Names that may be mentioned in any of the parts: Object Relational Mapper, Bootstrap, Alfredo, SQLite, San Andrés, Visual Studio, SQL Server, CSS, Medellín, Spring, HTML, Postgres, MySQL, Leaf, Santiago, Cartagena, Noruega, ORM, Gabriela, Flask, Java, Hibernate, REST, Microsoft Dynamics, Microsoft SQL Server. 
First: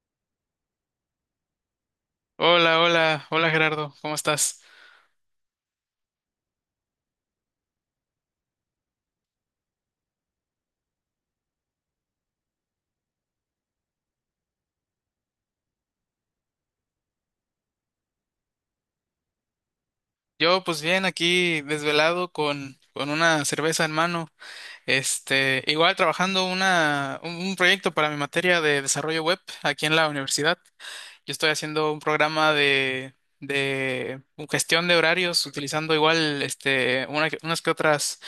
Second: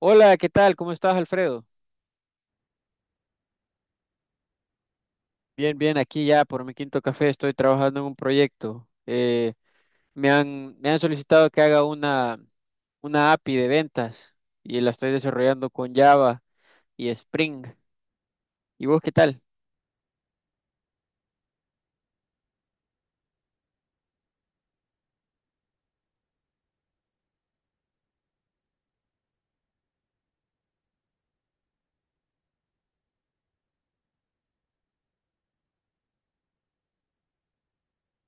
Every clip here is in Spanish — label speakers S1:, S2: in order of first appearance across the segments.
S1: Hola, ¿qué tal? ¿Cómo estás, Alfredo?
S2: Hola, hola, hola Gerardo, ¿cómo estás?
S1: Bien, bien, aquí ya por mi quinto café estoy trabajando en un proyecto. Me han solicitado que haga una API de ventas y la estoy desarrollando con Java y Spring. ¿Y vos qué tal?
S2: Yo pues bien aquí desvelado con una cerveza en mano, igual trabajando un proyecto para mi materia de desarrollo web aquí en la universidad. Yo estoy haciendo un programa de gestión de horarios utilizando igual unas que otras,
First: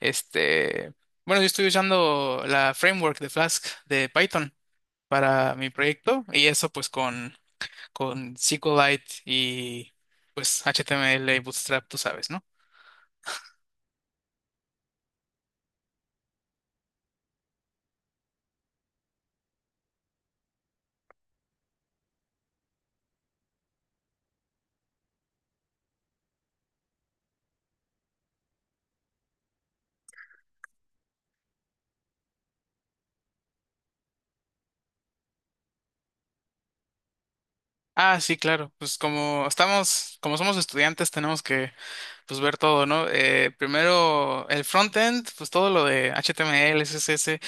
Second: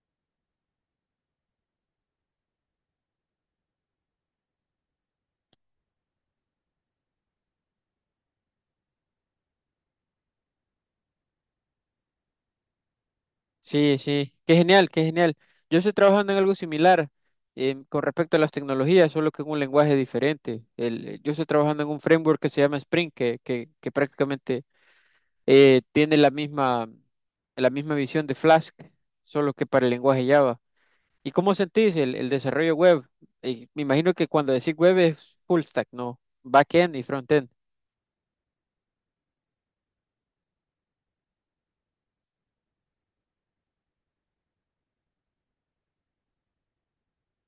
S2: este, bueno, yo estoy usando la framework de Flask de Python para mi proyecto y eso pues con SQLite y pues HTML y Bootstrap, tú sabes, ¿no?
S1: Sí, sí, qué genial, qué genial. Yo estoy trabajando en algo similar con respecto a las tecnologías, solo que en un lenguaje diferente. Yo estoy trabajando en un framework que se llama Spring, que prácticamente tiene la misma visión de Flask, solo que para el lenguaje Java. ¿Y cómo sentís el desarrollo web? Me imagino que cuando decís web es full stack, ¿no? Backend y frontend.
S2: Ah, sí, claro. Pues como estamos, como somos estudiantes, tenemos que pues ver todo, ¿no? Primero el frontend, pues todo lo de HTML, CSS,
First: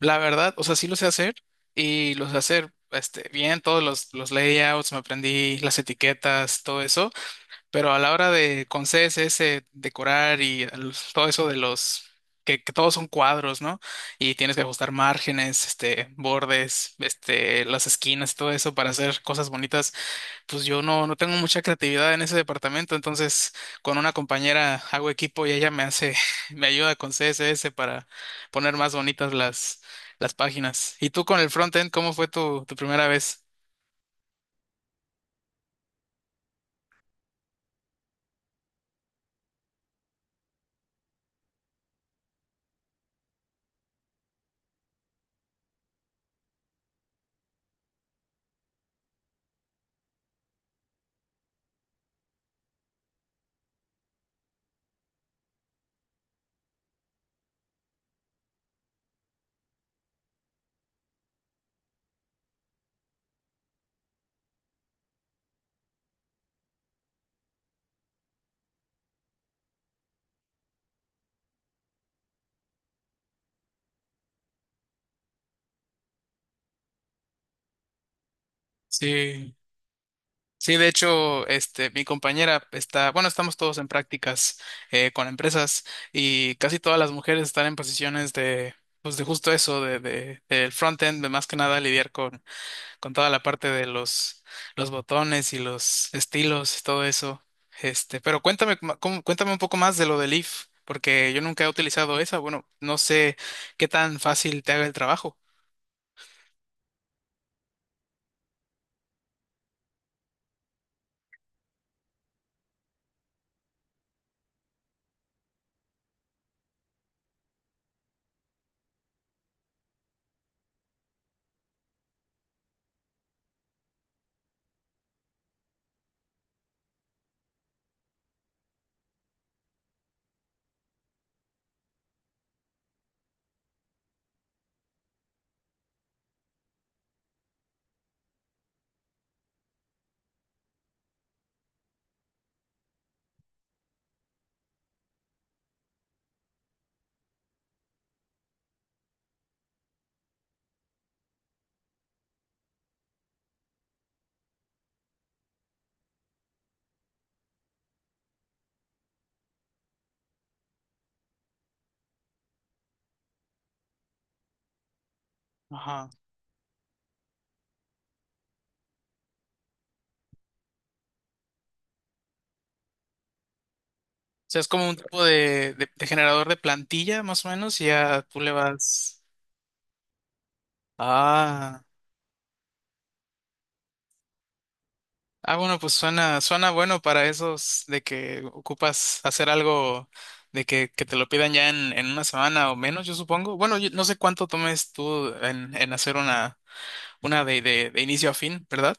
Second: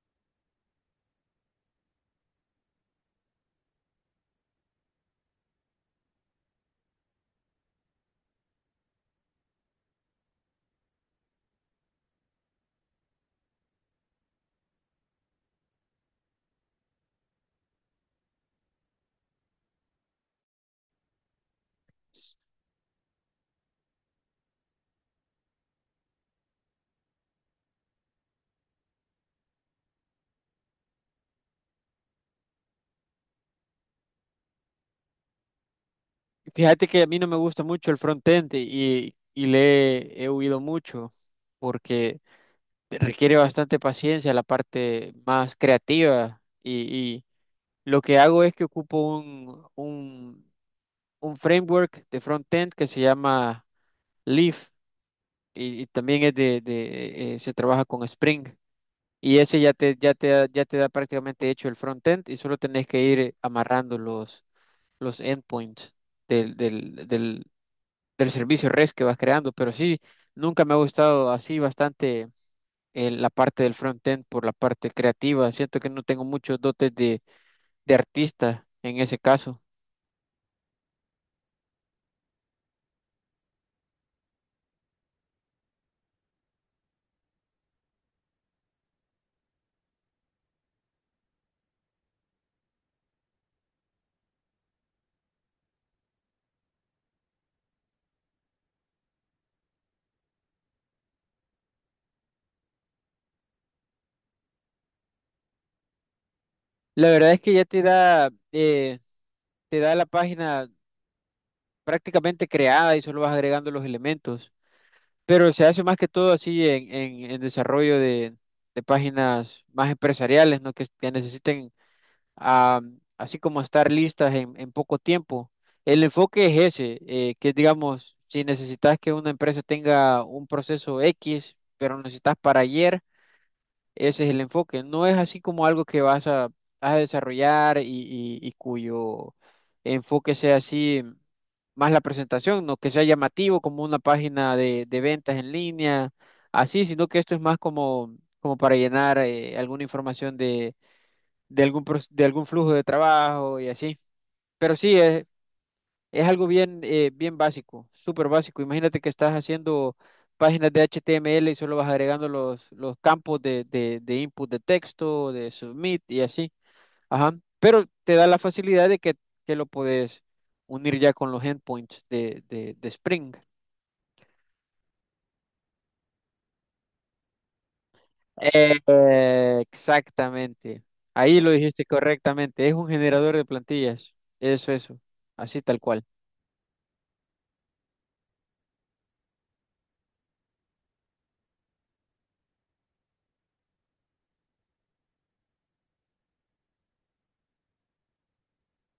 S2: la verdad, o sea, sí lo sé hacer y lo sé hacer bien, todos los layouts, me aprendí las etiquetas, todo eso. Pero a la hora de con CSS decorar y todo eso de los que todos son cuadros, ¿no? Y tienes que ajustar márgenes, bordes, las esquinas, todo eso para hacer cosas bonitas. Pues yo no tengo mucha creatividad en ese departamento, entonces con una compañera hago equipo y ella me hace, me ayuda con CSS para poner más bonitas las páginas. ¿Y tú con el frontend, cómo fue tu primera vez?
S1: Fíjate que a mí no me gusta mucho el frontend y le he huido mucho porque te requiere bastante paciencia la parte más creativa y lo que hago es que ocupo un framework de frontend que se llama Leaf y también es se trabaja con Spring y ese ya te da prácticamente hecho el frontend y solo tenés que ir amarrando los endpoints del, del, del, del servicio REST que vas creando. Pero sí, nunca me ha gustado así bastante la parte del frontend por la parte creativa. Siento que no tengo muchos dotes de artista en ese
S2: Sí.
S1: caso.
S2: Sí, de hecho, mi compañera está, bueno, estamos todos en prácticas con empresas y casi todas las mujeres están en posiciones de, pues de justo eso, del front-end, de más que nada lidiar con toda la parte de los botones y los estilos y todo eso. Pero cuéntame, cuéntame un poco más de lo del if, porque yo nunca he utilizado esa. Bueno, no sé qué tan fácil te haga el trabajo.
S1: La verdad es que ya te da la página prácticamente creada y solo vas agregando los elementos. Pero se hace más que todo así en desarrollo de páginas más empresariales, ¿no? Que necesiten ah, así como estar listas en poco tiempo. El enfoque es ese, que digamos, si necesitas que una empresa tenga un proceso X, pero lo necesitas para ayer. Ese es el enfoque. No es así como algo que vas a desarrollar y cuyo enfoque sea así más la presentación, no que sea llamativo como una página de ventas en línea, así, sino que esto es más como para llenar alguna información de algún flujo de trabajo y así. Pero sí, es algo bien básico, súper básico. Imagínate que estás haciendo páginas de HTML y solo vas agregando los campos de input de texto, de submit y así. Ajá. Pero te da la facilidad de que lo puedes unir ya con los endpoints de Spring.
S2: O sea, es como un tipo de generador de plantilla, más o menos, y ya tú le vas.
S1: Exactamente. Ahí lo
S2: Ah.
S1: dijiste correctamente. Es un generador de plantillas. Eso, eso.
S2: Ah,
S1: Así
S2: bueno,
S1: tal
S2: pues
S1: cual.
S2: suena, suena bueno para esos de que ocupas hacer algo de que te lo pidan ya en una semana o menos, yo supongo. Bueno, yo no sé cuánto tomes tú en hacer una de inicio a fin, ¿verdad?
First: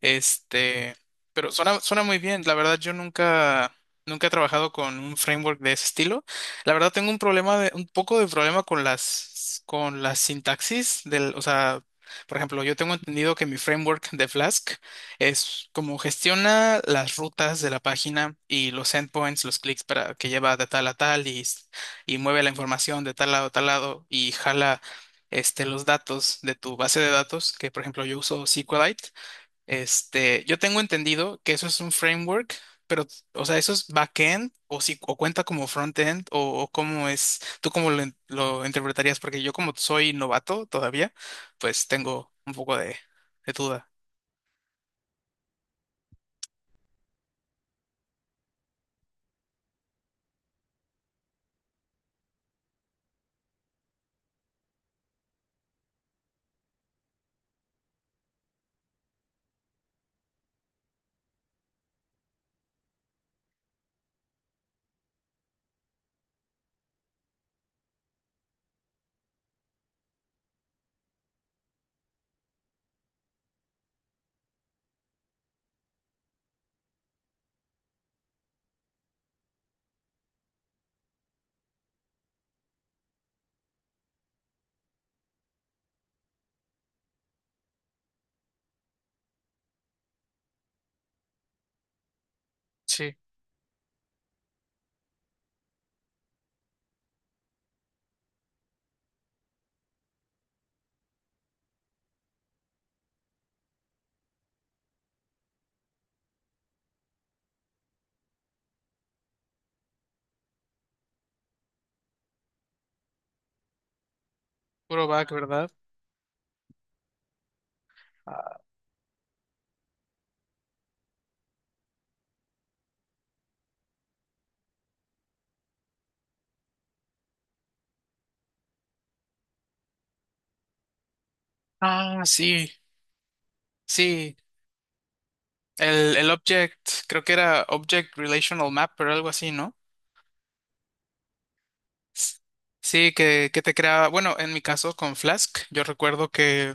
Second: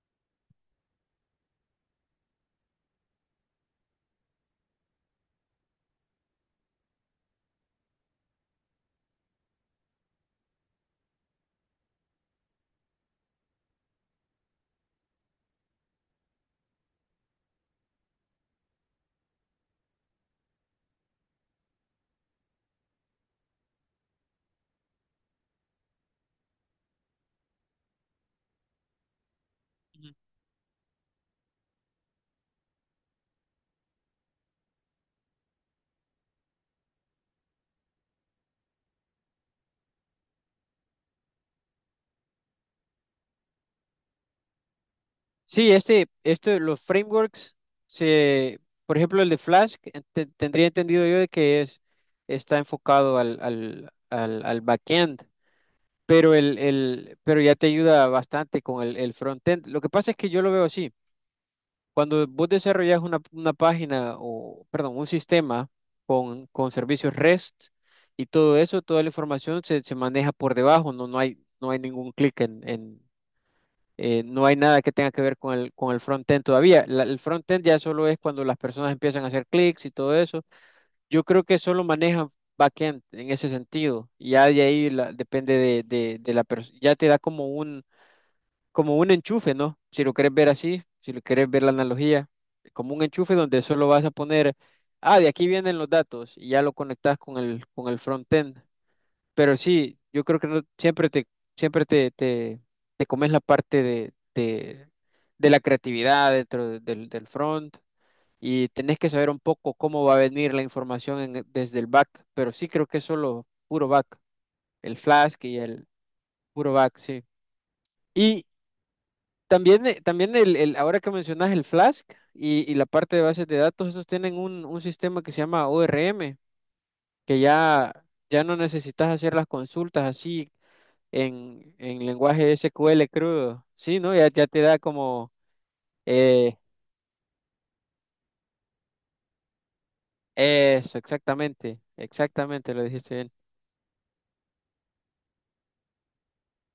S2: Este, pero suena, suena muy bien. La verdad, yo nunca, nunca he trabajado con un framework de ese estilo. La verdad, tengo un problema de, un poco de problema con las sintaxis del, o sea, por ejemplo, yo tengo entendido que mi framework de Flask es como gestiona las rutas de la página y los endpoints, los clics para que lleva de tal a tal y mueve la información de tal lado a tal lado y jala los datos de tu base de datos, que por ejemplo yo uso SQLite. Yo tengo entendido que eso es un framework, pero, o sea, eso es backend o si o cuenta como frontend o cómo es, tú cómo lo, lo interpretarías, porque yo como soy novato todavía, pues tengo un poco de duda.
S1: Sí, este, los frameworks, se, por ejemplo, el de Flask, tendría entendido yo de que es, está enfocado al backend, pero ya te ayuda bastante con el frontend. Lo que pasa es que yo lo veo así. Cuando vos desarrollas una página o, perdón, un sistema con servicios REST y todo eso, toda la información se maneja por debajo, no, no hay ningún clic no hay nada que tenga que ver con con el front-end todavía. El front-end ya solo es cuando las personas empiezan a hacer clics y todo eso. Yo creo que solo manejan back-end en ese sentido. Ya de ahí depende de la persona. Ya te da como un enchufe, ¿no? Si lo quieres ver así, si lo quieres ver la analogía, como un
S2: Sí,
S1: enchufe donde solo vas a poner, de aquí vienen los datos y ya lo conectas con con el front-end. Pero sí, yo creo que no, siempre te, te, te comes la parte de la creatividad del front y tenés que saber un poco cómo va a venir la información desde el back, pero sí creo que es solo puro back, el
S2: puro back,
S1: Flask y
S2: ¿verdad?
S1: el puro back, sí. Y
S2: Ah.
S1: también ahora que mencionas el Flask y la parte de bases de datos, esos tienen un sistema que se llama ORM, que ya no necesitas hacer las consultas así en
S2: Ah,
S1: lenguaje
S2: sí,
S1: SQL crudo. Sí, ¿no?
S2: sí.
S1: Ya te da como
S2: El
S1: eh,
S2: object, creo que era Object Relational map Mapper, algo así, ¿no?
S1: eso, exactamente,
S2: S-
S1: exactamente, lo
S2: Sí,
S1: dijiste bien.
S2: que te crea, bueno, en mi caso con Flask, yo recuerdo que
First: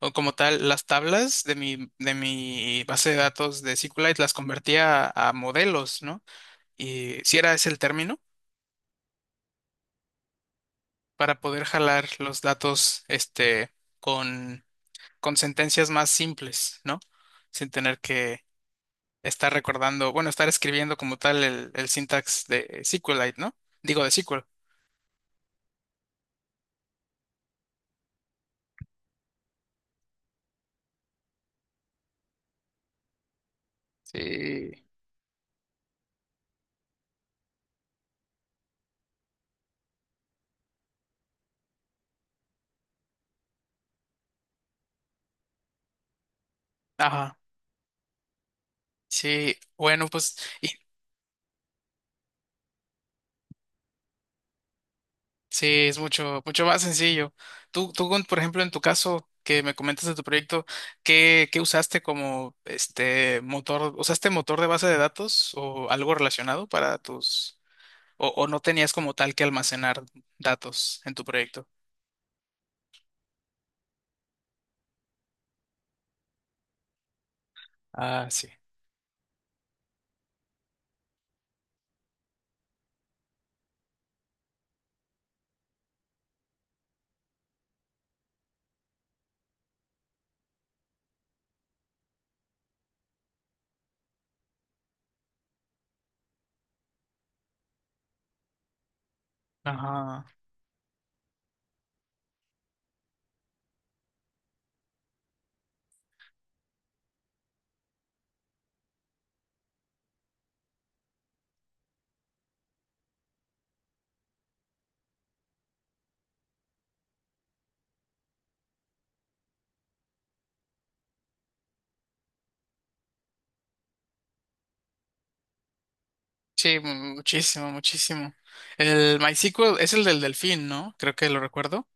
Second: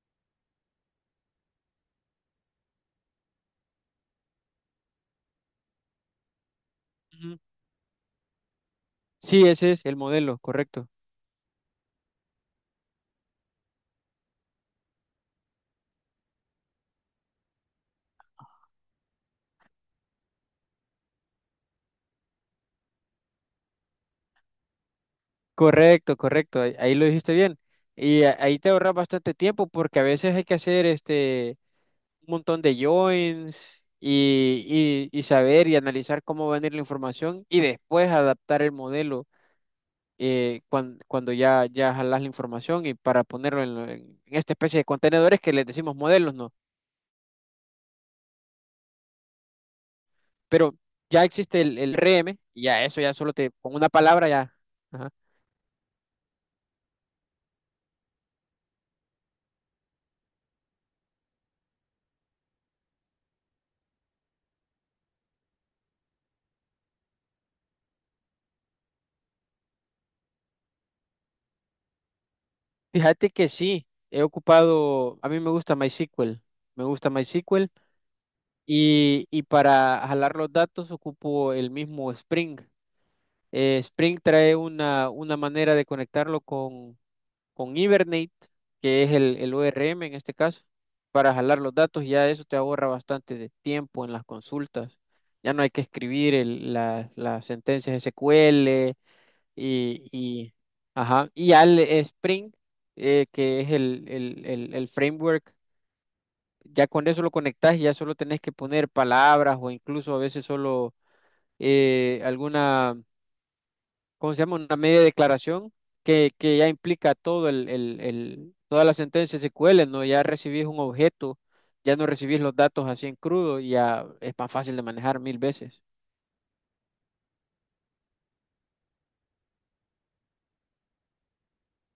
S2: o como tal, las tablas de mi base de datos de SQLite las convertía a modelos, ¿no? Y si
S1: Ujú.
S2: era ese el término,
S1: Sí, ese es el modelo, correcto.
S2: para poder jalar los datos, con, con sentencias más simples, ¿no? Sin tener que estar recordando, bueno, estar escribiendo como tal el syntax de SQLite, ¿no? Digo, de SQL.
S1: Correcto, correcto, ahí lo dijiste bien. Y ahí te ahorras bastante tiempo porque a veces hay que hacer este un montón de joins
S2: Sí.
S1: y saber y analizar cómo va a venir la información y después adaptar el modelo cuando ya jalas la información y para ponerlo esta especie de contenedores que les decimos modelos, ¿no?
S2: Ajá. Sí, bueno, pues, y
S1: Pero ya existe el RM y ya eso ya solo te, con una palabra ya. Ajá.
S2: sí, es mucho, mucho más sencillo. Tú, por ejemplo, en tu caso que me comentas de tu proyecto, ¿qué, qué usaste como este motor? ¿Usaste motor de base de datos o algo relacionado para tus, o no tenías como tal que almacenar datos en tu proyecto?
S1: Fíjate que sí, he ocupado, a mí me gusta MySQL
S2: Ah, sí.
S1: y para jalar los datos ocupo el mismo Spring. Spring trae una manera de conectarlo con Hibernate, que es el ORM en este caso, para jalar los datos, ya eso te ahorra bastante de tiempo en las consultas. Ya no hay que escribir las sentencias SQL y,
S2: Ajá.
S1: y, ajá, y al Spring, que es el framework, ya con eso lo conectas y ya solo tenés que poner palabras o incluso a veces solo alguna ¿cómo se llama? Una media declaración que ya implica todo toda la sentencia SQL, ¿no? Ya recibís un objeto, ya no recibís los datos así en crudo, y ya es más fácil de manejar mil veces.
S2: Sí, mu- muchísimo, muchísimo. El MySQL es el del delfín, ¿no? Creo que lo recuerdo.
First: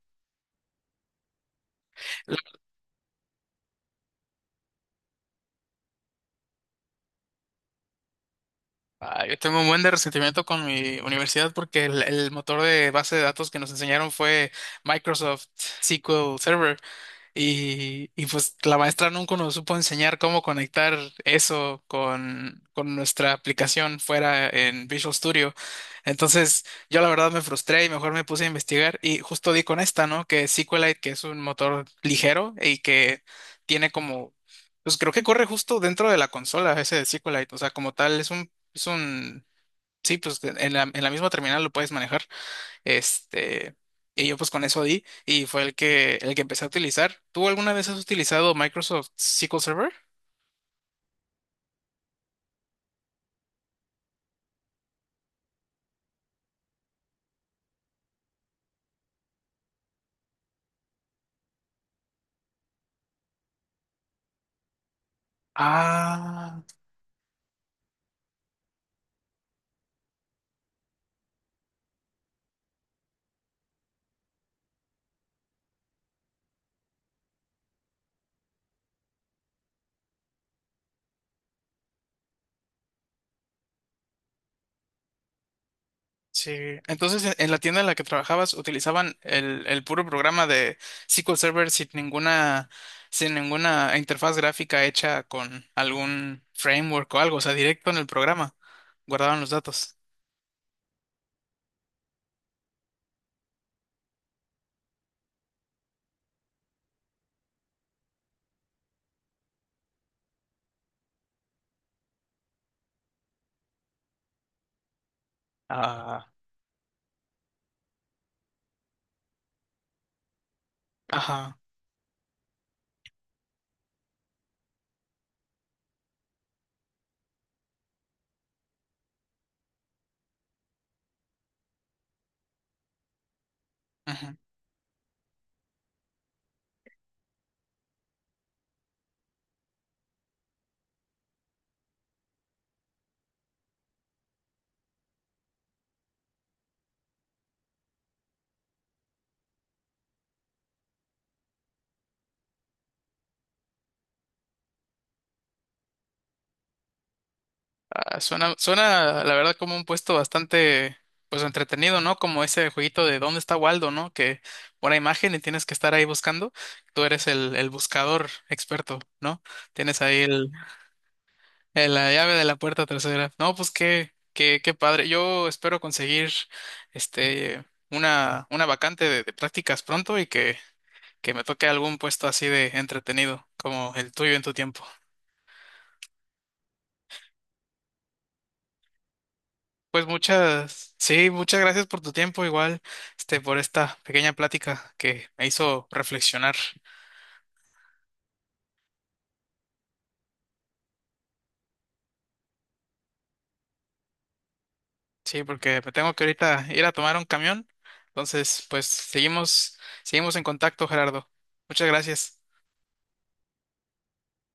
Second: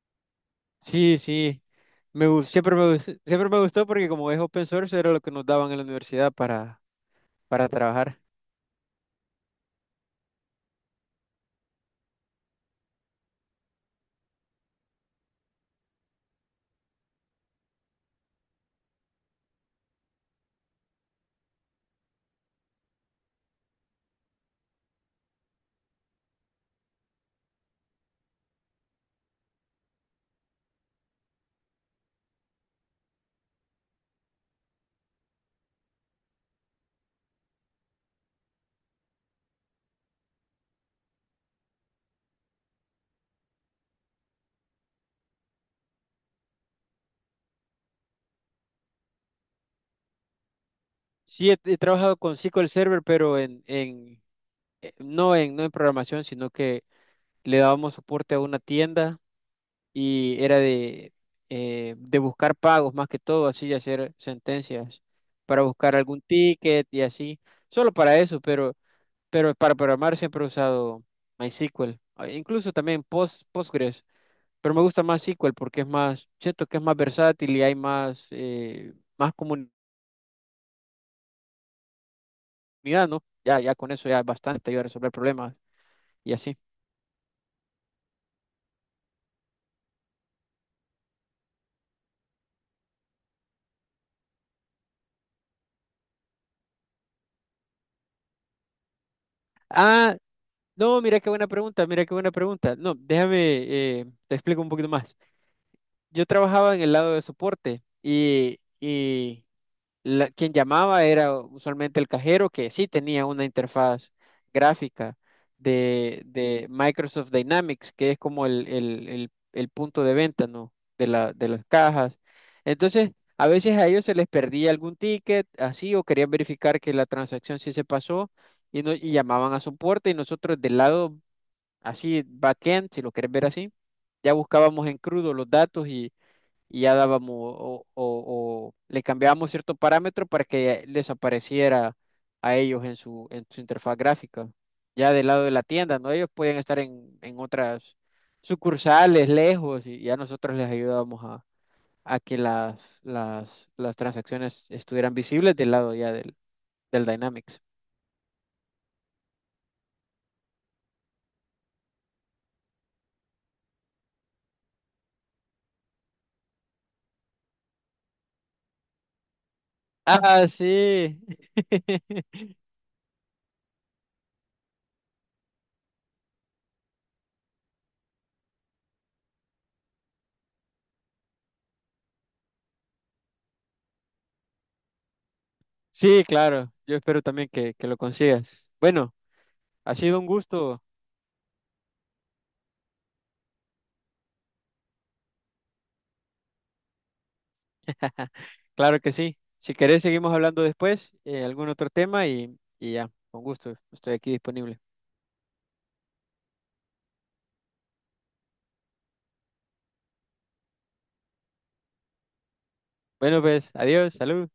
S1: Sí, sí. Siempre me gustó porque como es open source era lo que nos daban en la universidad para trabajar.
S2: Ah, yo tengo un buen de resentimiento con mi universidad porque el motor de base de datos que nos enseñaron fue Microsoft SQL Server. Y pues la maestra nunca nos supo enseñar cómo conectar eso con nuestra aplicación fuera en Visual Studio. Entonces yo la verdad me frustré y mejor me puse a investigar y justo di con esta, ¿no? Que SQLite, que es un motor ligero y que tiene como, pues creo que corre justo dentro de la consola ese de SQLite. O sea, como tal es un, sí, pues en la misma terminal lo puedes manejar. Este, y yo pues con eso di y fue el que empecé a utilizar. ¿Tú alguna vez has utilizado Microsoft SQL Server?
S1: Sí, he trabajado con SQL Server, pero en, no en, no en programación, sino que le dábamos soporte a una tienda y era de buscar pagos más que todo, así y hacer sentencias para buscar algún
S2: Ah,
S1: ticket y así, solo para eso, pero para programar siempre he usado MySQL, incluso también Post, Postgres, pero me gusta más SQL porque es más, siento que es más versátil y hay más comunidad, ¿no? Ya con eso ya es bastante, ayuda a resolver problemas y
S2: sí.
S1: así.
S2: Entonces, en la tienda en la que trabajabas utilizaban el puro programa de SQL Server sin ninguna, sin ninguna interfaz gráfica hecha con algún framework o algo, o sea, directo en el programa. Guardaban los datos.
S1: Ah, no, mira qué buena pregunta, mira qué buena pregunta. No, déjame, te explico un poquito más. Yo trabajaba en el lado de soporte quien llamaba era usualmente el cajero que sí tenía una interfaz gráfica
S2: Ah,
S1: de Microsoft Dynamics, que es como el punto de venta, ¿no? De de
S2: ajá.
S1: las cajas. Entonces, a veces a ellos se les perdía algún ticket, así, o querían verificar que la transacción sí se pasó y, no, y llamaban a soporte y nosotros del lado, así, backend, si lo querés ver así ya
S2: Ujú.
S1: buscábamos en crudo los datos y ya dábamos o le cambiábamos cierto parámetro para que les apareciera a ellos en su interfaz gráfica. Ya del lado de la tienda, ¿no? Ellos pueden estar en otras sucursales, lejos, y ya nosotros les ayudábamos a que las transacciones estuvieran visibles del lado ya del Dynamics.
S2: Ah, suena, suena, la verdad, como un puesto bastante, pues, entretenido, ¿no? Como ese jueguito de ¿Dónde está Waldo, ¿no? Que una imagen y tienes que estar ahí buscando. Tú eres el buscador experto, ¿no? Tienes ahí
S1: Ah,
S2: el,
S1: sí.
S2: la llave de la puerta trasera. No, pues qué, qué, qué padre. Yo espero conseguir, este, una vacante de prácticas pronto y que me toque algún puesto así de entretenido, como el tuyo en tu tiempo.
S1: Sí, claro. Yo espero también que lo consigas. Bueno, ha
S2: Pues
S1: sido un gusto.
S2: muchas, sí, muchas gracias por tu tiempo, igual, por esta pequeña plática que me hizo reflexionar.
S1: Claro que sí. Si querés, seguimos hablando después, algún otro tema y ya, con gusto, estoy aquí disponible.
S2: Sí, porque me tengo que ahorita ir a tomar un camión. Entonces, pues seguimos, seguimos en contacto, Gerardo. Muchas gracias.
S1: Bueno, pues, adiós, salud.